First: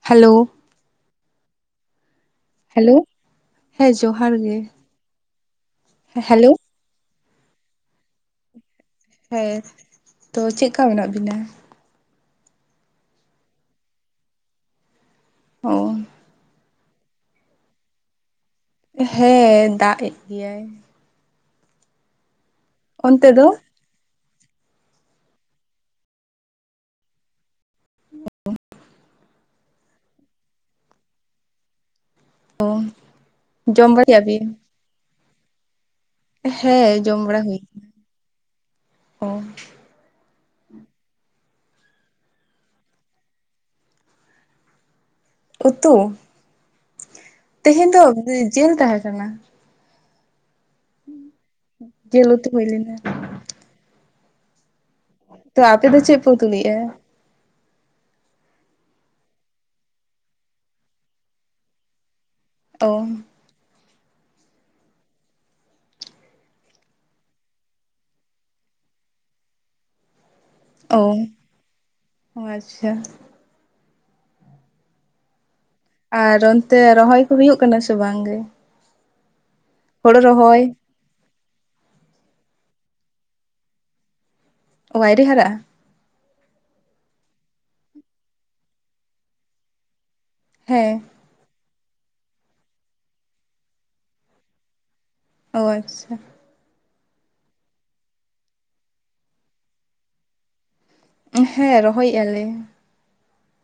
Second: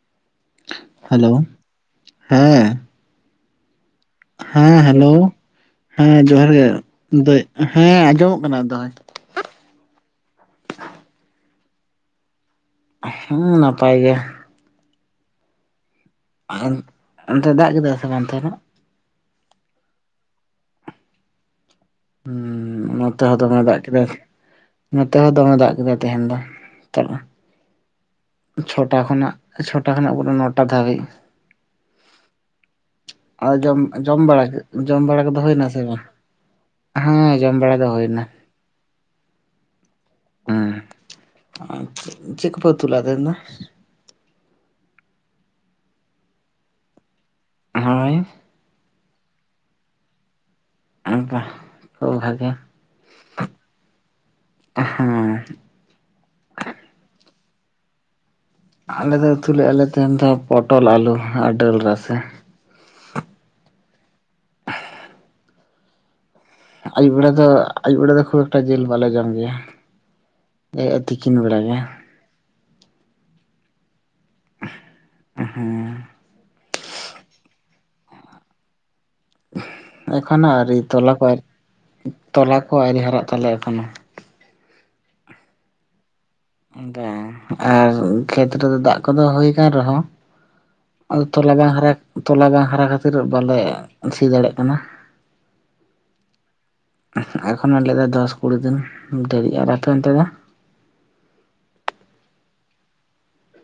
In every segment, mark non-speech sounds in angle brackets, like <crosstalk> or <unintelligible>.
Hello. Hello ᱦᱮᱸ᱾ Hello. ᱦᱮᱸ ᱡᱚᱦᱟᱨ ᱜᱮ ᱦᱮᱸ ᱦᱮᱞᱳ ᱦᱮᱸ ᱦᱮᱞᱳ ᱡᱚᱦᱟᱨ ᱜᱮ ᱫᱟᱹᱭ ᱦᱮᱸ ᱟᱸᱡᱚᱢᱚᱜ ᱠᱟᱱᱟ ᱫᱚᱦᱚᱭ᱾ ᱦᱮᱸ ᱛᱚ ᱪᱮᱜᱠᱟ ᱢᱮᱱᱟᱜ ᱵᱤᱱᱟ? ᱦᱩᱸ ᱱᱟᱯᱟᱭ ᱜᱮ᱾ ᱚ᱾ ᱟ ᱚᱱᱛᱮ ᱫᱟᱜ ᱠᱮᱫᱟᱭ ᱥᱮ ᱵᱟᱝ ᱛᱟᱦᱚᱞᱮ? ᱦᱮᱸ ᱫᱟᱜ ᱮᱜ ᱜᱮᱭᱟᱭ᱾ ᱦᱩᱸ ᱱᱚᱛᱮ ᱚᱱᱛᱮ ᱦᱚᱸ ᱫᱚ ᱫᱚᱢᱮ ᱫᱟᱜ ᱠᱮᱫᱟᱭ᱾ ᱱᱚᱛᱮ ᱦᱚᱸ ᱫᱚᱢᱮ ᱫᱟᱜ ᱠᱮᱫᱟᱭ ᱛᱮᱦᱮᱱ ᱫᱚ ᱥᱮᱛᱟᱜ ᱠᱷᱚᱱ᱾ <inaudible> ᱪᱷᱚᱴᱟ ᱠᱷᱚᱱᱟᱜ ᱪᱷᱚᱴᱟ ᱠᱷᱚᱱᱟᱜ ᱯᱩᱨᱟᱹ ᱢᱚᱴᱟ ᱱᱚᱴᱟ ᱫᱷᱟᱹᱵᱤᱡ᱾ ᱟ ᱡᱚᱢ ᱡᱚᱢ ᱵᱟᱲᱟ ᱠᱮᱜ ᱡᱚᱢ ᱵᱟᱲᱟ ᱠᱚᱫᱚ ᱦᱳᱭᱱᱟ ᱥᱮ ᱵᱟᱝ? ᱦᱮᱸ ᱡᱚᱢ ᱵᱟᱲᱟ ᱫᱚ ᱦᱩᱭᱱᱟ᱾ ᱚ᱾ ᱩᱸ ᱟ ᱪᱮᱫ ᱠᱚᱯᱮ ᱩᱛᱩ ᱞᱟᱜᱼᱟ ᱛᱮᱦᱮᱧ ᱫᱚ? ᱩᱛᱩ? ᱛᱮᱦᱮᱧ ᱫᱚ ᱡᱮᱞ ᱛᱟᱦᱮᱸ ᱠᱟᱱᱟ᱾ ᱵᱟᱦ ᱠᱷᱩᱵ ᱡᱤᱞ ᱩᱛᱩ ᱵᱷᱟᱜᱤ ᱦᱩᱭ ᱞᱮᱱᱟ ᱦᱩ᱾ ᱛᱚ ᱟᱯᱮ ᱫᱚ ᱪᱮᱫ ᱯᱮ ᱩᱛᱩ ᱞᱮᱜᱼᱟ? ᱟᱞᱮ ᱫᱚ ᱩᱛᱩ ᱞᱮᱜᱼᱟᱞᱮ ᱛᱮᱦᱮᱱ ᱫᱚ ᱯᱚᱴᱚᱞ ᱟᱞᱩ ᱟᱨ ᱰᱟᱹᱞ ᱨᱟᱥᱮ᱾ ᱚ᱾ ᱟᱹᱭᱩᱵ ᱵᱮᱲᱟ ᱫᱚ ᱟᱹᱭᱩᱵ ᱵᱮᱲᱟ ᱫᱚ ᱠᱷᱩᱵ ᱮᱠᱴᱟ ᱡᱤᱞ ᱵᱟᱞᱮ ᱡᱚᱢ ᱜᱮᱭᱟ᱾ ᱮᱸ ᱛᱤᱠᱤᱱ ᱵᱮᱲᱟ ᱜᱮ᱾ ᱚ ᱟᱪᱪᱷᱟ᱾ ᱦᱩᱸ ᱟᱨ ᱚᱱᱛᱮ ᱨᱚᱦᱚᱭ ᱠᱚ ᱦᱩᱭᱩᱜ ᱠᱟᱱᱟ ᱥᱮ ᱵᱟᱝ ᱜᱮ? ᱦᱳᱲᱳ ᱮᱠᱷᱚᱱᱚ ᱨᱚᱦᱚᱭ ᱟᱹᱣᱨᱤ ᱛᱚᱞᱟ ᱠᱚ ᱛᱚᱞᱟ ᱠᱚ ᱟᱹᱣᱨᱤ ᱦᱟᱨᱟᱜ ᱛᱟᱞᱮᱭᱟ ᱮᱠᱷᱚᱱᱳ᱾ ᱚ ᱟᱭᱨᱤ ᱦᱟᱨᱟᱜᱼᱟ᱾ ᱫᱟ ᱟᱨ ᱠᱷᱮᱛ ᱨᱮᱫᱚ ᱫᱟᱜᱽ ᱠᱚᱫᱚ ᱦᱩᱭ ᱟᱠᱟᱱ ᱨᱮᱦᱚᱸ ᱦᱮᱸ, ᱛᱚᱞᱟ ᱵᱟᱝ ᱦᱟᱨᱟ ᱛᱚᱞᱟ ᱵᱟᱝ ᱦᱟᱨᱟ ᱠᱷᱟᱹᱛᱤᱨ ᱵᱟᱞᱮ ᱥᱤ ᱫᱟᱲᱮᱜ ᱠᱟᱱᱟ᱾ ᱚ ᱟᱪᱪᱷᱟ᱾ ᱮᱠᱷᱚᱱᱚ ᱞᱟᱹᱭᱫᱟ ᱫᱚᱥ ᱠᱩᱲᱤ ᱫᱤᱱ ᱫᱮᱨᱤᱜᱼᱟ᱾ ᱟᱯᱮ ᱚᱱᱛᱮ ᱫᱚ? ᱦᱮᱸ ᱨᱚᱦᱚᱭᱮ ᱟᱞᱮ᱾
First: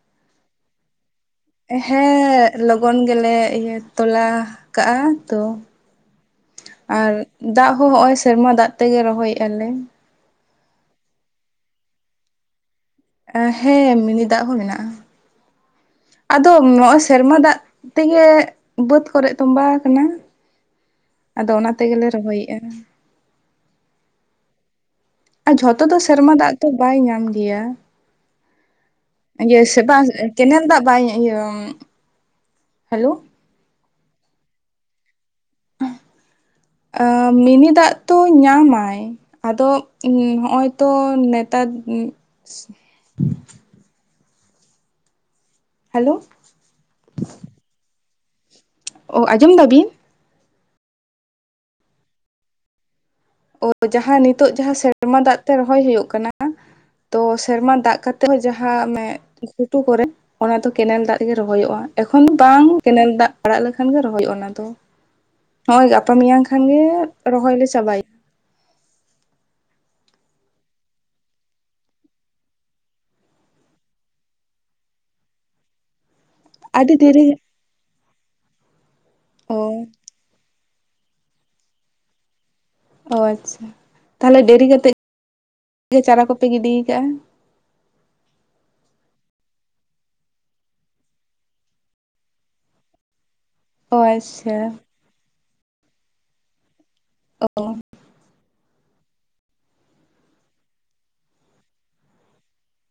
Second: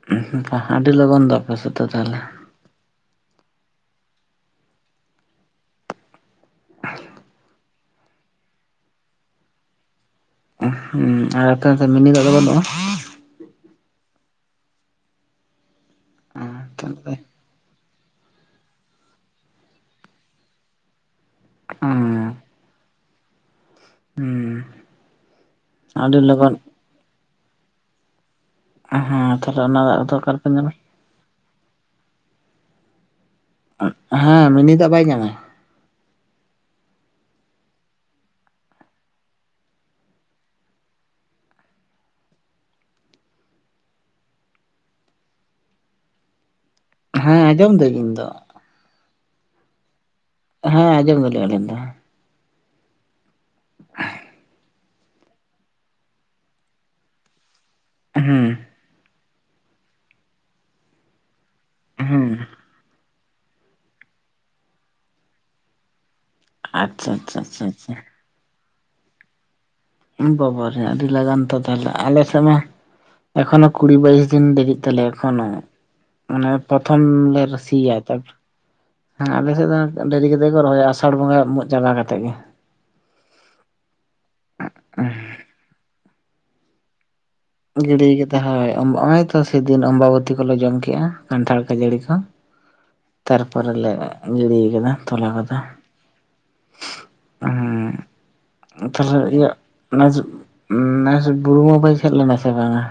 ᱦᱩᱸ ᱦᱩᱸ ᱟᱹᱰᱤ ᱞᱚᱜᱚᱱ ᱫᱚ, ᱥᱮᱫ ᱫᱚ ᱛᱟᱦᱚᱞᱮ ᱦᱮᱸ ᱞᱚᱜᱚᱱ ᱜᱮᱞᱮ ᱤᱭᱟᱹ ᱛᱚᱞᱟ ᱠᱟᱜᱼᱟ ᱛᱚ, ᱟᱨ ᱫᱟᱜᱽ ᱦᱚᱸ ᱦᱚᱸᱜᱼᱚᱭ ᱥᱮᱨᱢᱟ ᱫᱟᱜᱽ ᱛᱮᱜᱮ ᱨᱚᱦᱚᱭᱮ ᱟᱞᱮ᱾ ᱟᱨ ᱚᱱᱛᱮ ᱱᱚᱛᱮ ᱢᱤᱱᱤ ᱫᱟᱜᱽ ᱫᱚ ᱵᱟᱹᱱᱩᱜᱼᱟ? ᱦᱮᱸ ᱢᱤᱱᱤ ᱫᱟᱜᱽ ᱦᱚᱸ ᱢᱮᱱᱟᱜᱼᱟ᱾ ᱟᱫᱚ ᱦᱩᱸ ᱱᱚᱜᱼᱚᱭ ᱥᱮᱨᱢᱟ ᱫᱟᱜᱽ ᱛᱮᱜᱮ ᱵᱟᱹᱫᱽ ᱠᱚᱨᱮ ᱛᱚᱸᱵᱟᱣ ᱟᱠᱟᱱᱟ, ᱟᱫᱚ ᱚᱱᱟ ᱛᱮᱜᱮᱞᱮ ᱨᱚᱦᱚᱭᱮᱼᱟ᱾ ᱦᱩᱸ ᱟᱨ ᱡᱷᱚᱛᱚ ᱫᱚ ᱟᱹᱰᱤ ᱥᱮᱨᱢᱟ ᱫᱟᱜᱽ ᱞᱚᱜᱚᱱ ᱛᱚ ᱵᱟᱭ ᱧᱟᱢ ᱜᱮᱭᱟ᱾ ᱦᱮᱸ ᱤᱭᱟᱹ ᱛᱟᱦᱞᱮ ᱚᱱᱟ ᱥᱮᱛᱟ ᱫᱟᱜ ᱫᱚ ᱚᱠᱟ ᱨᱮᱯᱮ ᱠᱮᱱᱮᱞ ᱧᱟᱢᱟ ᱫᱟᱜᱽ ᱵᱟᱭ ᱧᱟ ᱤᱭᱟᱹ ᱦᱮᱞᱳ, ᱦᱮᱸ ᱢᱤᱱᱤ ᱫᱟᱜᱽ ᱵᱟᱭ ᱧᱟᱢᱟ? ᱟᱸ ᱢᱤᱱᱤ ᱫᱟᱜᱽ ᱛᱚ ᱧᱟᱢᱟᱭ᱾ ᱟᱫᱚ ᱱᱚᱜᱼᱚᱭ ᱛᱚ ᱱᱮᱛᱟᱨ, ᱦᱮᱞᱳ, ᱦᱮᱸ ᱟᱸᱡᱚᱢ ᱫᱟᱹᱧ ᱤᱧ ᱫᱚ᱾ ᱚ ᱟᱸᱡᱚᱢ ᱫᱟᱵᱤᱱ? ᱦᱮᱸ ᱟᱸᱡᱚᱢ ᱫᱟᱞᱤᱧ ᱟᱹᱞᱤᱧ ᱫᱚ᱾ ᱚ ᱡᱟᱦᱟᱸ ᱱᱤᱛᱚᱜ ᱡᱟᱦᱟᱸ ᱥᱮ ᱥᱮᱨᱢᱟ ᱫᱟᱜᱽ ᱛᱮ ᱨᱚᱦᱚᱭ ᱦᱩᱭᱩᱜ ᱠᱟᱱᱟ ᱛᱚ ᱥᱮᱨᱢᱟ ᱫᱟᱜᱽ ᱠᱟᱛᱮᱜ ᱦᱚᱸ ᱦᱮᱸ ᱡᱟᱦᱟᱸ ᱚᱱᱮ ᱟ. ᱛᱚ ᱠᱚᱨᱮ ᱚᱱᱟ ᱫᱚ ᱠᱮᱱᱮᱞ ᱫᱟᱜᱽ ᱛᱮᱜᱮ ᱨᱚᱦᱚᱭᱚᱜᱼᱟ ᱮᱠᱷᱚᱱ ᱦᱮᱸ ᱵᱟᱝ ᱠᱮᱱᱮᱞ ᱫᱟᱜᱽ ᱟᱲᱟᱜ ᱞᱮᱠᱷᱟᱱ ᱜᱮ ᱨᱚᱦᱚᱭᱚᱜᱼᱟ ᱚᱱᱟ ᱫᱚ, ᱱᱚᱜᱼᱚᱭ ᱜᱟᱯᱟ ᱢᱮᱭᱟᱝ ᱠᱷᱟᱱ ᱜᱮ ᱟᱪᱪᱷᱟ ᱟᱪᱪᱷᱟ ᱨᱚᱦᱚᱭ ᱟᱪᱪᱷᱟ ᱞᱮ ᱪᱟᱵᱟᱭᱟ᱾ ᱟᱪᱪᱷᱟ ᱩᱸ ᱵᱟᱵᱟ ᱨᱮ ᱟᱹᱰᱤ ᱞᱟᱜᱟᱱ ᱛᱚ ᱛᱟᱦᱚᱞᱮ ᱟᱞᱮ ᱥᱮᱜ ᱢᱟ, ᱮᱠᱷᱚᱱᱳ ᱠᱩᱲᱤ ᱵᱟᱭᱤᱥ ᱫᱤᱱ ᱫᱮᱨᱤ ᱛᱟᱞᱮᱭᱟ ᱮᱠᱷᱚᱱᱳ᱾ ᱢᱟᱱᱮ ᱟᱹᱰᱤ ᱯᱨᱚᱛᱷᱚᱢ ᱫᱮᱨᱤ ᱞᱮ ᱨᱟᱥᱤᱭᱟ ᱛᱟᱨᱯᱚᱨ ᱦᱮᱸ ᱟᱞᱮ ᱚ ᱥᱮᱜ ᱫᱚ ᱰᱮᱨᱤ ᱠᱟ ᱠᱟᱛᱮ ᱜᱮᱠᱚ ᱨᱚᱦᱚᱭᱟ ᱟᱥᱟᱲ ᱵᱚᱸᱜᱟ ᱢᱚ ᱪᱟᱵᱟ ᱠᱟᱛᱮ ᱜᱮ᱾ ᱚ ᱟᱪᱷᱟ ᱛᱟᱦᱚᱞᱮ ᱫᱮᱨᱤ ᱠᱟᱛᱮᱫ ᱜᱮ ᱪᱟᱨᱟ ᱠᱚᱯᱮ ᱜᱤᱰᱤ ᱟᱠᱟᱜᱼᱟ? ᱜᱤᱰᱤ ᱠᱟᱫᱟ ᱦᱳᱭ ᱱᱚᱜ-ᱚᱭ ᱛᱚ ᱥᱮᱫᱤᱱ ᱚᱢᱵᱟᱵᱛᱤ ᱠᱚᱞᱮ ᱡᱚᱢ ᱠᱮᱜᱼᱟ ᱠᱟᱱᱴᱷᱟᱲ ᱠᱷᱟᱹᱡᱟᱹᱲᱤ ᱠᱚ, ᱛᱟᱨᱯᱚᱨᱮ ᱞᱮ ᱚ ᱟᱪᱪᱷᱟ ᱜᱤᱲᱤ ᱠᱟᱫᱟ ᱛᱚᱞᱟ ᱠᱚᱫᱚ᱾ ᱚᱜ ᱼᱚ ᱦᱮᱸ ᱛᱟᱦᱚᱞᱮ ᱤᱭᱟᱹ ᱱᱮᱥ ᱱᱮᱥ ᱵᱩᱨᱩ ᱵᱚᱸᱜᱟ ᱯᱮ ᱪᱟᱞᱟᱣ ᱞᱮᱱᱟ ᱥᱮ ᱵᱟᱝᱟ?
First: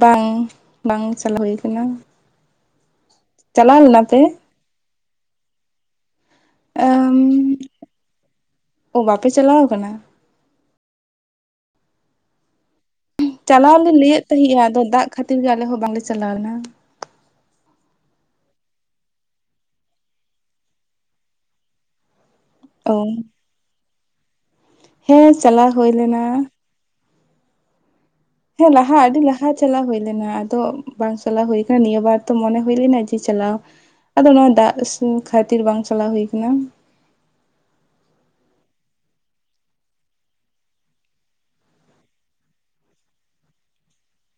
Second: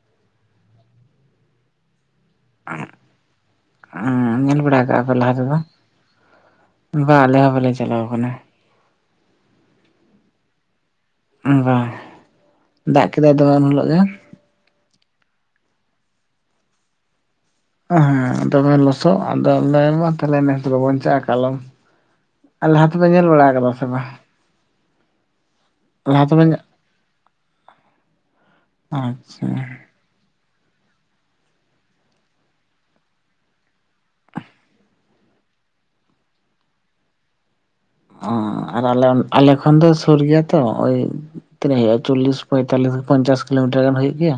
ᱵᱟᱝ ᱵᱟᱝ ᱪᱟᱞᱟᱣ ᱦᱩᱭ ᱠᱟᱱᱟ᱾ ᱪᱟᱞᱟᱣ ᱞᱮᱱᱟ ᱯᱮ ᱦᱩᱸ ᱧᱮᱞ ᱵᱟᱲᱟ ᱟᱠᱟ ᱟᱯᱮ ᱞᱟᱦᱟ ᱛᱮᱫᱚ? ᱵᱟ ᱟᱞᱮ ᱦᱚᱸ ᱵᱟᱞᱮ ᱪᱟᱞᱟᱣ ᱠᱟᱱᱟ᱾ ᱚ ᱵᱟᱯᱮ ᱪᱟᱞᱟᱣ ᱠᱟᱱᱟ ᱵᱟᱝ ᱫᱟᱜ ᱠᱮᱫᱟᱭ ᱟᱫᱚ ᱪᱟᱞᱟᱣ ᱞᱮ ᱞᱟᱹᱭᱮᱫ ᱛᱟᱦᱮᱸᱜᱼᱟ ᱟᱫᱚ ᱫᱟᱜ ᱠᱷᱟᱹᱛᱤᱨ ᱜᱮ ᱟᱞᱮ ᱦᱚᱸ ᱵᱟᱝᱞᱮ ᱪᱟᱞᱟᱣ ᱞᱮᱱᱟ᱾ ᱦᱮᱸ ᱦᱮᱸ ᱦᱮᱸ ᱫᱚᱢᱮ ᱞᱚᱥᱚᱫ ᱟᱫᱚ ᱰᱟᱭᱵᱟᱨ ᱛᱟᱞᱮ ᱱᱮᱥ ᱵᱟᱵᱚᱱ ᱪᱟᱜ-ᱟ ᱠᱟᱞᱚᱢ᱾ ᱞᱟᱦᱟ ᱚ ᱛᱮᱫᱚ ᱧᱮᱞ ᱵᱟᱲᱟ ᱠᱟᱫᱟ ᱥᱮ ᱵᱟᱝ? ᱦᱮᱸ ᱪᱟᱞᱟᱣ ᱦᱩᱭ ᱞᱮᱱᱟ᱾ ᱞᱟᱦᱟ ᱛᱮᱯᱮ ᱦᱮᱸ ᱞᱟᱦᱟ ᱟᱹᱰᱤ ᱟᱪᱪᱷᱟ ᱞᱟᱦᱟ ᱪᱟᱞᱟ ᱦᱩᱭ ᱞᱮᱱᱟ ᱟᱫᱚ ᱵᱟᱝ ᱪᱟᱞᱟᱣ ᱦᱩᱭ ᱟᱠᱟᱱᱟ ᱱᱤᱭᱟᱹ ᱵᱟᱨ ᱛᱚ ᱢᱚᱱᱮ ᱦᱩᱭ ᱞᱮᱱᱟ ᱡᱮ ᱪᱟᱞᱟᱣ ᱟᱫᱚ ᱱᱚᱜ-ᱚᱭ ᱫᱟᱜ ᱠᱷᱟᱹᱛᱤᱨ ᱵᱟᱝ ᱪᱟᱞᱟᱣ ᱦᱩᱭ ᱟᱠᱟᱱᱟ᱾ ᱚᱸ ᱟᱨ ᱟᱞᱮ ᱚ ᱟᱞᱮ ᱠᱷᱚᱱ ᱫᱚ ᱥᱩᱨ ᱜᱮᱭᱟ ᱛᱚ ᱳᱭ ᱛᱤᱱᱟᱹᱜ ᱦᱩᱭᱩᱜᱼᱟ ᱪᱚᱞᱞᱤᱥ ᱯᱚᱸᱭᱛᱟᱞᱤᱥ ᱯᱚᱸᱧᱪᱟᱥ ᱠᱤᱞᱳᱢᱤᱴᱟᱨ ᱜᱟᱱ ᱦᱩᱭᱩᱜ ᱜᱮᱭᱟ᱾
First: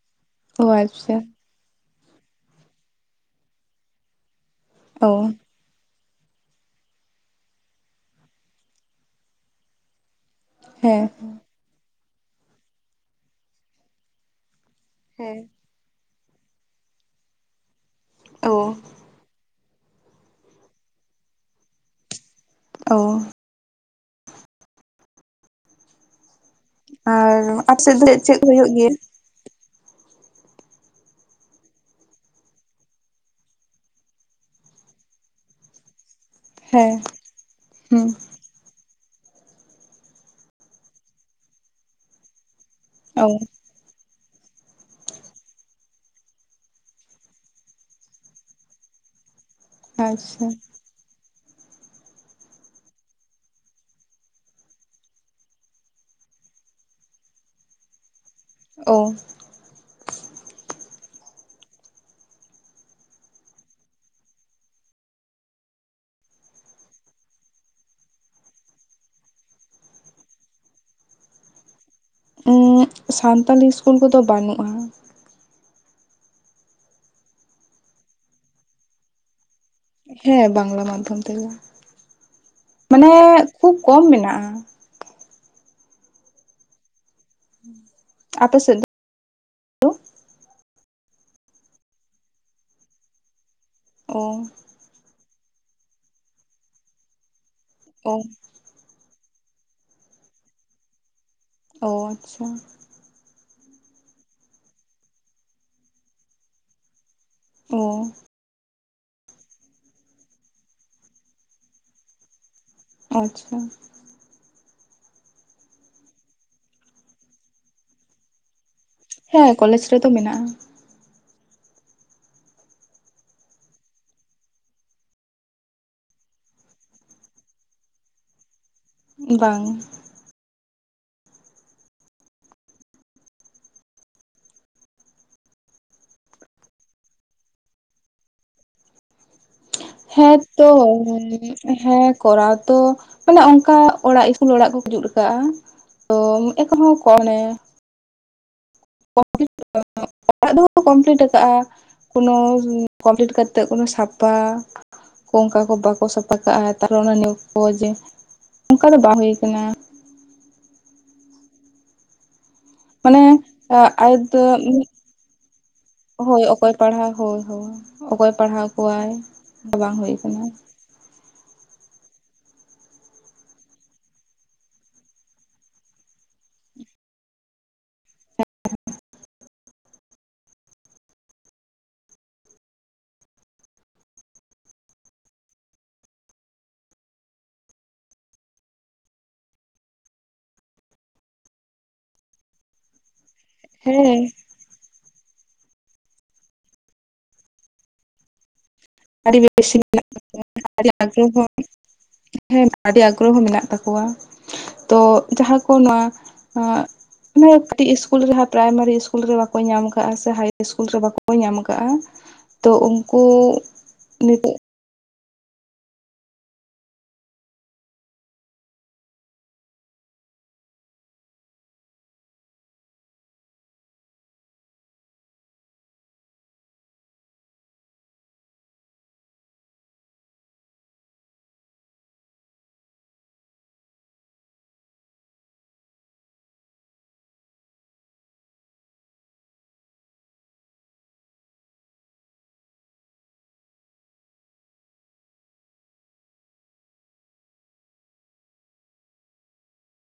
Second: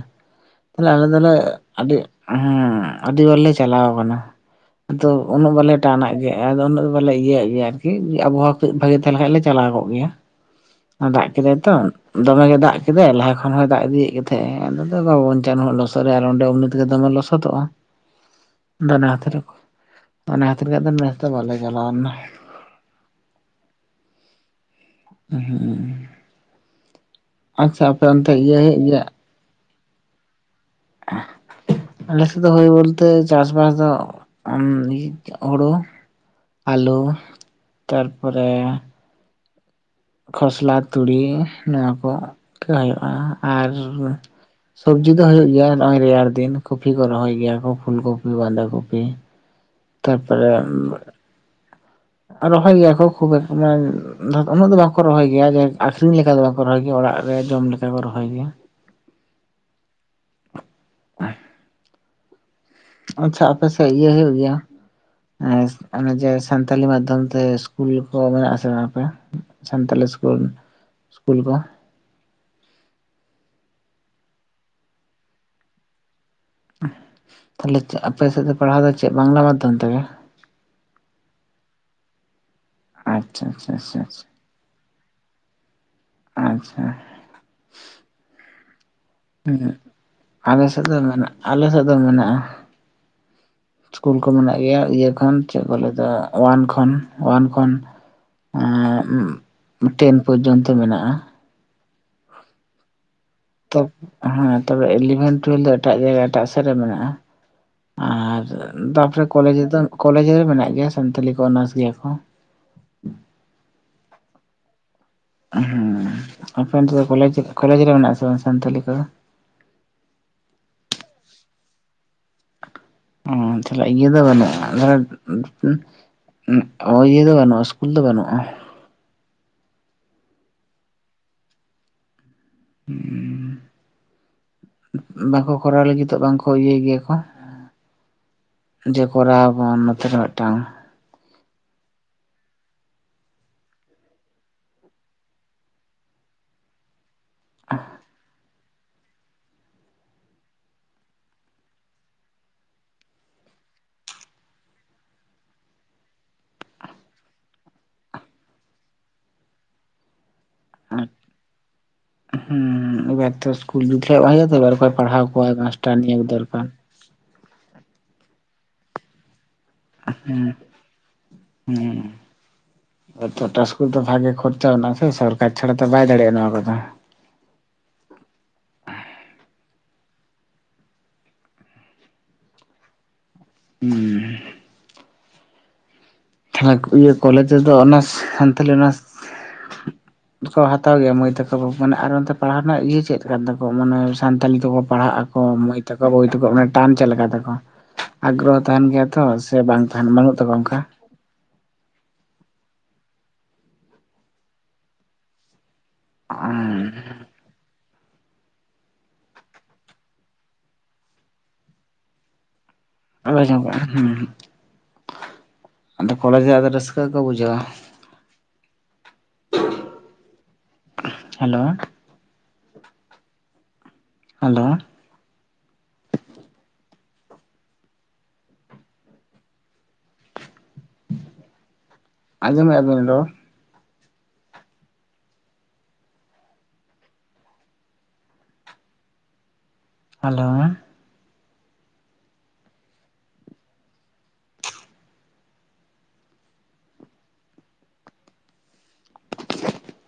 ᱚ ᱛᱟᱦᱞᱮ ᱟᱞᱮ ᱟᱪᱪᱷᱟ ᱫᱚᱞᱮ ᱟᱹᱰᱤ ᱦᱮᱸ ᱟᱹᱰᱤ ᱵᱟᱨ ᱞᱮ ᱪᱟᱞᱟᱣ ᱠᱟᱱᱟ᱾ ᱟᱫᱚ ᱚ ᱩᱱᱟᱹᱜ ᱵᱟᱞᱮ ᱴᱟᱱᱟᱜ ᱜᱮᱭᱟ ᱟᱫᱚ ᱩᱱᱟᱹᱜ ᱫᱚ ᱵᱟᱞᱮ ᱤᱭᱟᱹᱣᱟᱜ ᱜᱮᱭᱟ ᱟᱨᱠᱤ᱾ ᱟᱵᱚᱦᱟᱣᱟ ᱠᱟᱹᱡ ᱵᱷᱟᱜᱮ ᱛᱟᱦᱮᱸ ᱞᱮᱱ ᱠᱷᱟᱱ ᱞᱮ ᱪᱟᱞᱟᱣ ᱠᱚᱜ ᱜᱮᱭᱟ ᱦᱮᱸ ᱫᱟᱜ ᱠᱮᱫᱟᱭ ᱛᱚ ᱫᱚᱢᱮ ᱜᱮ ᱫᱟᱜ ᱠᱮᱫᱟᱭ ᱞᱟᱦᱟ ᱠᱷᱚᱱ ᱦᱚᱭ ᱫᱟᱜ ᱤᱫᱤᱭᱮᱫ ᱜᱮ ᱛᱟᱦᱮᱸ-ᱮ ᱟᱫᱚ ᱵᱟᱵᱚᱱ ᱦᱮᱸ ᱪᱟᱞᱟ ᱱᱩᱱᱟᱹᱜ ᱞᱚᱥ᱾ <unintelligible> ᱟᱨ ᱚᱸᱰᱮ ᱚᱢᱱᱤ ᱛᱮᱜᱮ ᱫᱚᱢᱮ ᱞᱚᱥᱚᱫᱚᱜᱼᱟ ᱾ ᱚ ᱾ <unintelligible> ᱵᱟᱞᱮ ᱪᱟᱞᱟᱣ ᱞᱮᱱᱟ ᱚ ᱾ ᱦᱩᱸ ᱟᱨ ᱟᱪᱪᱷᱟ ᱥᱮᱫ ᱟᱯᱮ ᱫᱚ ᱚᱱᱛᱮ ᱪᱮᱫ ᱠᱚ ᱤᱭᱟᱹ ᱦᱩᱭᱩᱜ ᱜᱮᱭᱟ? <inaudible> ᱟᱞᱮ ᱥᱮᱫ ᱫᱚ ᱦᱩᱭ ᱵᱚᱞᱛᱮ ᱪᱟᱥᱵᱟᱥ ᱫᱚ ᱦᱳᱲᱳ ᱾ ᱦᱮᱸ ᱟᱹᱞᱩ ᱦᱩᱸ ᱛᱟᱨᱯᱚᱨᱮ ᱠᱷᱚᱥᱞᱟ ᱛᱩᱲᱤ ᱱᱚᱣᱟ ᱠᱚ ᱜᱮ ᱦᱳᱭᱳᱜᱼᱟ ᱾ ᱚ ᱾ ᱟᱨ ᱥᱚᱵᱡᱤ ᱫᱚ ᱦᱩᱭᱩᱜ ᱜᱮᱭᱟ ᱱᱚᱜᱚᱭ ᱨᱮᱭᱟᱲ ᱫᱤᱱ ᱠᱚᱯᱤ ᱠᱚ ᱨᱚᱦᱚᱭ ᱜᱮᱭᱟ ᱠᱚ ᱯᱷᱩᱞ ᱠᱚᱯᱤ ᱵᱟᱸᱫᱷᱟ ᱠᱚᱯᱤ ᱾ ᱟᱪᱪᱷᱟ ᱛᱟᱨᱯᱚᱨᱮ ᱨᱚᱦᱚᱭ ᱜᱮᱭᱟ ᱠᱚ ᱠᱷᱩᱵ ᱮ ᱢᱮᱱ ᱩᱱᱟᱹᱜ ᱫᱚ ᱵᱟᱝᱠᱚ ᱨᱚᱦᱚᱭ ᱜᱮᱭᱟ ᱡᱮ ᱟᱠᱷᱨᱤᱧ ᱞᱮᱠᱟ ᱫᱚ ᱵᱟᱠᱚ ᱨᱚᱦᱚᱭ ᱜᱮᱭᱟ ᱚᱲᱟᱜ ᱨᱮ ᱡᱚᱢ ᱞᱮᱠᱟ ᱠᱚ ᱨᱚᱦᱚᱭ ᱜᱮᱭᱟ ᱾ ᱚ ᱾ ᱮᱸ ᱟᱪᱪᱷᱟ ᱟᱯᱮ ᱥᱮᱛ ᱜᱮ ᱦᱩᱭᱩᱜ ᱜᱮᱭᱟ? ᱮ ᱚᱱᱮ ᱡᱮ ᱥᱟᱱᱛᱟᱞᱤ ᱢᱟᱫᱽᱫᱷᱚᱢ ᱛᱮ ᱥᱠᱩᱞ ᱠᱚ ᱢᱮᱱᱟᱜ ᱟᱥᱮ ᱵᱟᱝ <unintelligible> ᱥᱟᱱᱛᱟᱞᱤ ᱥᱠᱩᱞ ᱥᱠᱩᱞ ᱠᱚ ᱩᱸ ᱥᱟᱱᱛᱟᱞᱤ ᱤᱥᱠᱩᱞ ᱠᱚᱫᱚ ᱵᱟᱹᱱᱩᱜᱼᱟ ᱾ ᱛᱟᱞᱦᱮ ᱟᱯᱮ ᱥᱮᱫ ᱫᱚ ᱯᱟᱲᱦᱟᱣ ᱫᱚ ᱪᱮᱫ ᱵᱟᱝᱞᱟ ᱢᱟᱫᱽᱫᱷᱚᱢ ᱛᱮᱜᱮ? ᱦᱮᱸ ᱵᱟᱝᱞᱟ ᱢᱟᱫᱽᱫᱷᱚᱢ ᱛᱮᱜᱮ ᱢᱟᱱᱮ ᱟᱪᱪᱷᱟ ᱟᱪᱪᱷᱟ ᱠᱷᱩᱵ ᱟᱪᱪᱷᱟ ᱠᱚᱢ ᱟᱪᱪᱷᱟ ᱢᱮᱱᱟᱜᱼᱟ ᱾ ᱟᱪᱪᱷᱟ ᱾ ᱟᱯᱮ ᱥᱮᱫ ᱫᱚ? ᱦᱩᱸ ᱟᱞᱮ ᱥᱮᱫ ᱫᱚ ᱢᱮᱱᱟᱜᱼᱟ ᱟᱞᱮ ᱥᱮᱫ ᱫᱚ ᱢᱮᱱᱟᱜᱼᱟ ᱾ ᱤᱥᱠᱩᱞ ᱚ ᱠᱚ ᱢᱮᱱᱟᱜ ᱜᱮᱭᱟ ᱤᱭᱟᱹ ᱠᱷᱚᱱ ᱪᱮᱫ ᱠᱚ ᱞᱟᱹᱭᱫᱟ ᱣᱟᱱ ᱠᱷᱚᱱ ᱣᱟᱱ ᱠᱷᱚᱱ ᱾ ᱚ ᱾ ᱟᱸ ᱴᱮᱱ ᱯᱚᱨᱡᱚᱱᱛᱚ ᱢᱮᱱᱟᱜᱼᱟ ᱾ ᱚ ᱟᱪᱪᱷᱟ ᱾ ᱛᱚᱯ ᱦᱮᱸ ᱛᱚᱵᱮ ᱮᱞᱤᱵᱷᱮᱱ ᱴᱩᱭᱮᱞᱵᱷ ᱫᱚ ᱮᱴᱟᱜ ᱡᱟᱭᱜᱟ ᱮᱴᱟᱜ ᱥᱮᱫ ᱨᱮ ᱢᱮᱱᱟᱜᱼᱟ᱾ ᱚ ᱟᱨ ᱛᱟᱯᱚᱨᱮ ᱠᱚᱞᱮᱡᱽ ᱨᱮᱫᱚ ᱠᱚᱞᱮᱡᱽ ᱨᱮ ᱢᱮᱱᱟᱜ ᱜᱮᱭᱟ, ᱥᱟᱱᱛᱟᱞᱤ ᱠᱚ ᱚᱱᱟᱨᱥ ᱜᱮᱭᱟ ᱠᱚ ᱾ ᱟᱪᱪᱷᱟ ᱾ ᱦᱮᱸ ᱟᱯᱮ ᱚᱱᱛᱮ ᱫᱚ ᱠᱚᱞᱮᱡᱽ ᱠᱚᱞᱮᱡᱽ ᱨᱮ ᱢᱮᱱᱟᱜ ᱟᱥᱮ ᱵᱟᱝ ᱥᱟᱱᱛᱟᱞᱤ ᱠᱚᱫᱚ? ᱦᱮᱸ ᱠᱚᱞᱮᱡᱽ ᱨᱮᱫᱚ ᱢᱮᱱᱟᱜᱼᱟ ᱾ ᱚ ᱛᱟᱞᱦᱮ ᱤᱭᱟᱹ ᱫᱚ ᱵᱟᱹᱱᱩᱜᱼᱟ, ᱟᱞᱮ ᱱᱚᱜᱚᱭ ᱤᱭᱟᱹ ᱫᱚ ᱵᱟᱹᱱᱩᱜᱼᱟ, ᱤᱥᱠᱩᱞ ᱫᱚ ᱵᱟᱹᱱᱩᱜᱼᱟ? ᱵᱟᱝ ᱾ ᱩᱸ ᱵᱟᱠᱚ ᱠᱚᱨᱟᱣ ᱞᱟᱹᱜᱤᱫᱚᱜ ᱵᱟᱝ ᱠᱚ ᱤᱭᱟᱹᱭ ᱜᱮᱭᱟ ᱠᱚ ᱡᱮ ᱠᱚᱨᱟᱣ ᱟᱵᱱ ᱱᱚᱛᱮ ᱨᱮ ᱢᱮᱫᱴᱟᱝ ᱚ <unintelligible> ᱦᱮᱸ ᱠᱚᱨᱟᱣ ᱛᱚ ᱢᱟᱱᱮ ᱚᱱᱠᱟ ᱚᱲᱟᱜ ᱤᱥᱠᱩᱞ ᱚᱲᱟᱜ ᱠᱚ ᱡᱩᱛ ᱠᱟᱜᱼᱟ ᱾ ᱛᱚ ᱮᱠᱷᱚᱱ ᱦᱚᱸ ᱠᱚᱱᱮ <unintelligible> <inaudible> ᱚᱲᱟᱜ ᱫᱚᱠᱚ ᱠᱚᱢᱯᱞᱤᱴ ᱠᱟᱜᱼᱟ, ᱠᱳᱱᱳ ᱠᱚᱢᱯᱞᱤᱴ ᱠᱟᱛᱮᱜ ᱠᱳᱱᱳ ᱥᱟᱯᱷᱟ ᱚᱱᱠᱟ ᱠᱚ ᱵᱟᱠᱚ ᱥᱟᱯᱷᱟ ᱠᱟᱜᱼᱟ, ᱛᱟᱨᱚ ᱚᱱᱟ ᱱᱤᱭᱟᱹ ᱠᱚ ᱡᱮ ᱚᱱᱠᱟ ᱫᱚ ᱵᱟᱝ ᱦᱩᱭ ᱠᱟᱱᱟ ᱾ ᱟᱨ ᱩᱸ ᱦᱮᱸ ᱢᱟᱱᱮ ᱮᱵᱟᱨ ᱛᱚ ᱤᱥᱠᱩᱞ ᱡᱩᱫ ᱨᱮᱭᱟᱜ ᱟᱫᱚ ᱵᱟᱝ ᱦᱩᱭᱩᱜ ᱟᱨ ᱯᱟᱲᱦᱟᱣ ᱠᱚᱣᱟ ᱢᱟᱥᱴᱟᱨ ᱱᱤᱭ ᱠᱚ ᱦᱳᱭ ᱫᱚᱨᱠᱟᱨ᱾ ᱚᱠᱚᱭ ᱯᱟᱲᱦᱟᱣ ᱦᱳᱭ ᱦᱳᱭ ᱚᱠᱚᱭ ᱯᱟᱲᱦᱟᱣ ᱠᱚᱣᱟᱭ ᱵᱟᱝ ᱦᱩᱭ ᱟᱠᱟᱱᱟ᱾ ᱦᱩᱸ᱾ ᱴᱚᱴᱟ ᱥᱠᱩᱞ ᱫᱚ ᱵᱷᱟᱜᱮ ᱠᱷᱚᱨᱪᱟ ᱢᱮᱱᱟᱜᱼᱟ ᱥᱮ ᱥᱚᱨᱠᱟᱨ ᱪᱷᱟᱲᱟ ᱛᱚ ᱵᱟᱭ ᱫᱟᱲᱮᱭᱟᱜᱼᱟ᱾ ᱱᱚᱣᱟ ᱠᱚᱫᱚ ᱦᱩᱸ᱾ ᱛᱟᱦᱮ ᱤᱭᱟᱹ ᱠᱚᱞᱮᱡᱽ ᱨᱮᱫᱚ ᱚᱱᱟ ᱥᱟᱱᱛᱟᱲᱤ ᱚᱱᱟᱥ ᱠᱚ ᱦᱟᱛᱟᱣ ᱜᱮᱭᱟ, ᱢᱟᱹᱭ ᱛᱟᱠᱚ ᱢᱟᱱᱮ ᱟᱨ ᱚᱱᱛᱮ ᱯᱟᱲᱦᱟᱣ ᱨᱮᱱᱟᱜ ᱤᱭᱟᱹ ᱪᱮᱫ ᱠᱟᱱ ᱛᱟᱠᱚᱣᱟ ᱢᱟᱱᱮ ᱦᱮᱸ ᱥᱟᱱᱛᱟᱞᱤ ᱛᱮᱠᱚ ᱯᱟᱲᱦᱟᱜ ᱟᱠᱚ ᱢᱟᱹᱭ ᱛᱟᱠᱚ, ᱵᱟᱵᱩ ᱛᱟᱠᱚ ᱢᱟᱱᱮ ᱴᱟᱱ ᱪᱮᱫ ᱞᱮᱠᱟ ᱛᱟᱠᱚ᱾ ᱟᱜᱽᱨᱚᱦᱚ ᱛᱟᱦᱮᱱ ᱜᱮᱭᱟ ᱛᱚ ᱟᱹᱰᱤ ᱥᱮ ᱵᱮᱥᱤ ᱵᱟᱝ ᱛᱟᱦᱮᱱ ᱵᱟᱹᱱᱩᱜ ᱛᱟᱠᱚᱣᱟ᱾ ᱚᱱᱠᱟ? ᱟᱹᱰᱤ ᱟᱜᱽᱨᱚᱦᱚ ᱦᱮᱸ <unintelligible> ᱟᱹᱰᱤ ᱟᱜᱽᱨᱚᱦᱚ ᱢᱮᱱᱟᱜ ᱛᱟᱠᱚᱣᱟ᱾ ᱛᱚ ᱡᱟᱦᱟᱸ ᱠᱚ ᱱᱚᱣᱟ <unintelligible> ᱚᱱᱮ ᱠᱟᱹᱴᱤᱡ ᱤᱥᱠᱩᱞ ᱨᱮᱦ ᱯᱨᱟᱭᱢᱟᱨᱤ ᱤᱥᱠᱩᱞ ᱨᱮ ᱵᱟᱠᱚ ᱧᱟᱢ ᱠᱟᱜᱼᱟ ᱥᱮ ᱦᱟᱤᱭ ᱤᱥᱠᱩᱞ ᱨᱮ ᱵᱟᱠᱚ ᱧᱟᱢ ᱟᱠᱟᱜᱼᱟ? ᱛᱚ ᱩᱱ <unintelligible> ᱞᱚᱜ ᱦ <unintelligible> ᱟᱫᱚ ᱠᱚᱞᱮᱡᱽ ᱨᱮ ᱟᱫᱚ ᱨᱟᱹᱥᱠᱟᱹ ᱠᱚ ᱵᱩᱡᱷᱟᱹᱣᱟ᱾ Hello hello? ᱟᱡᱚᱢ ᱮᱭᱟ ᱵᱤᱱ ᱨᱚᱲ? ᱦᱮᱞᱚ᱾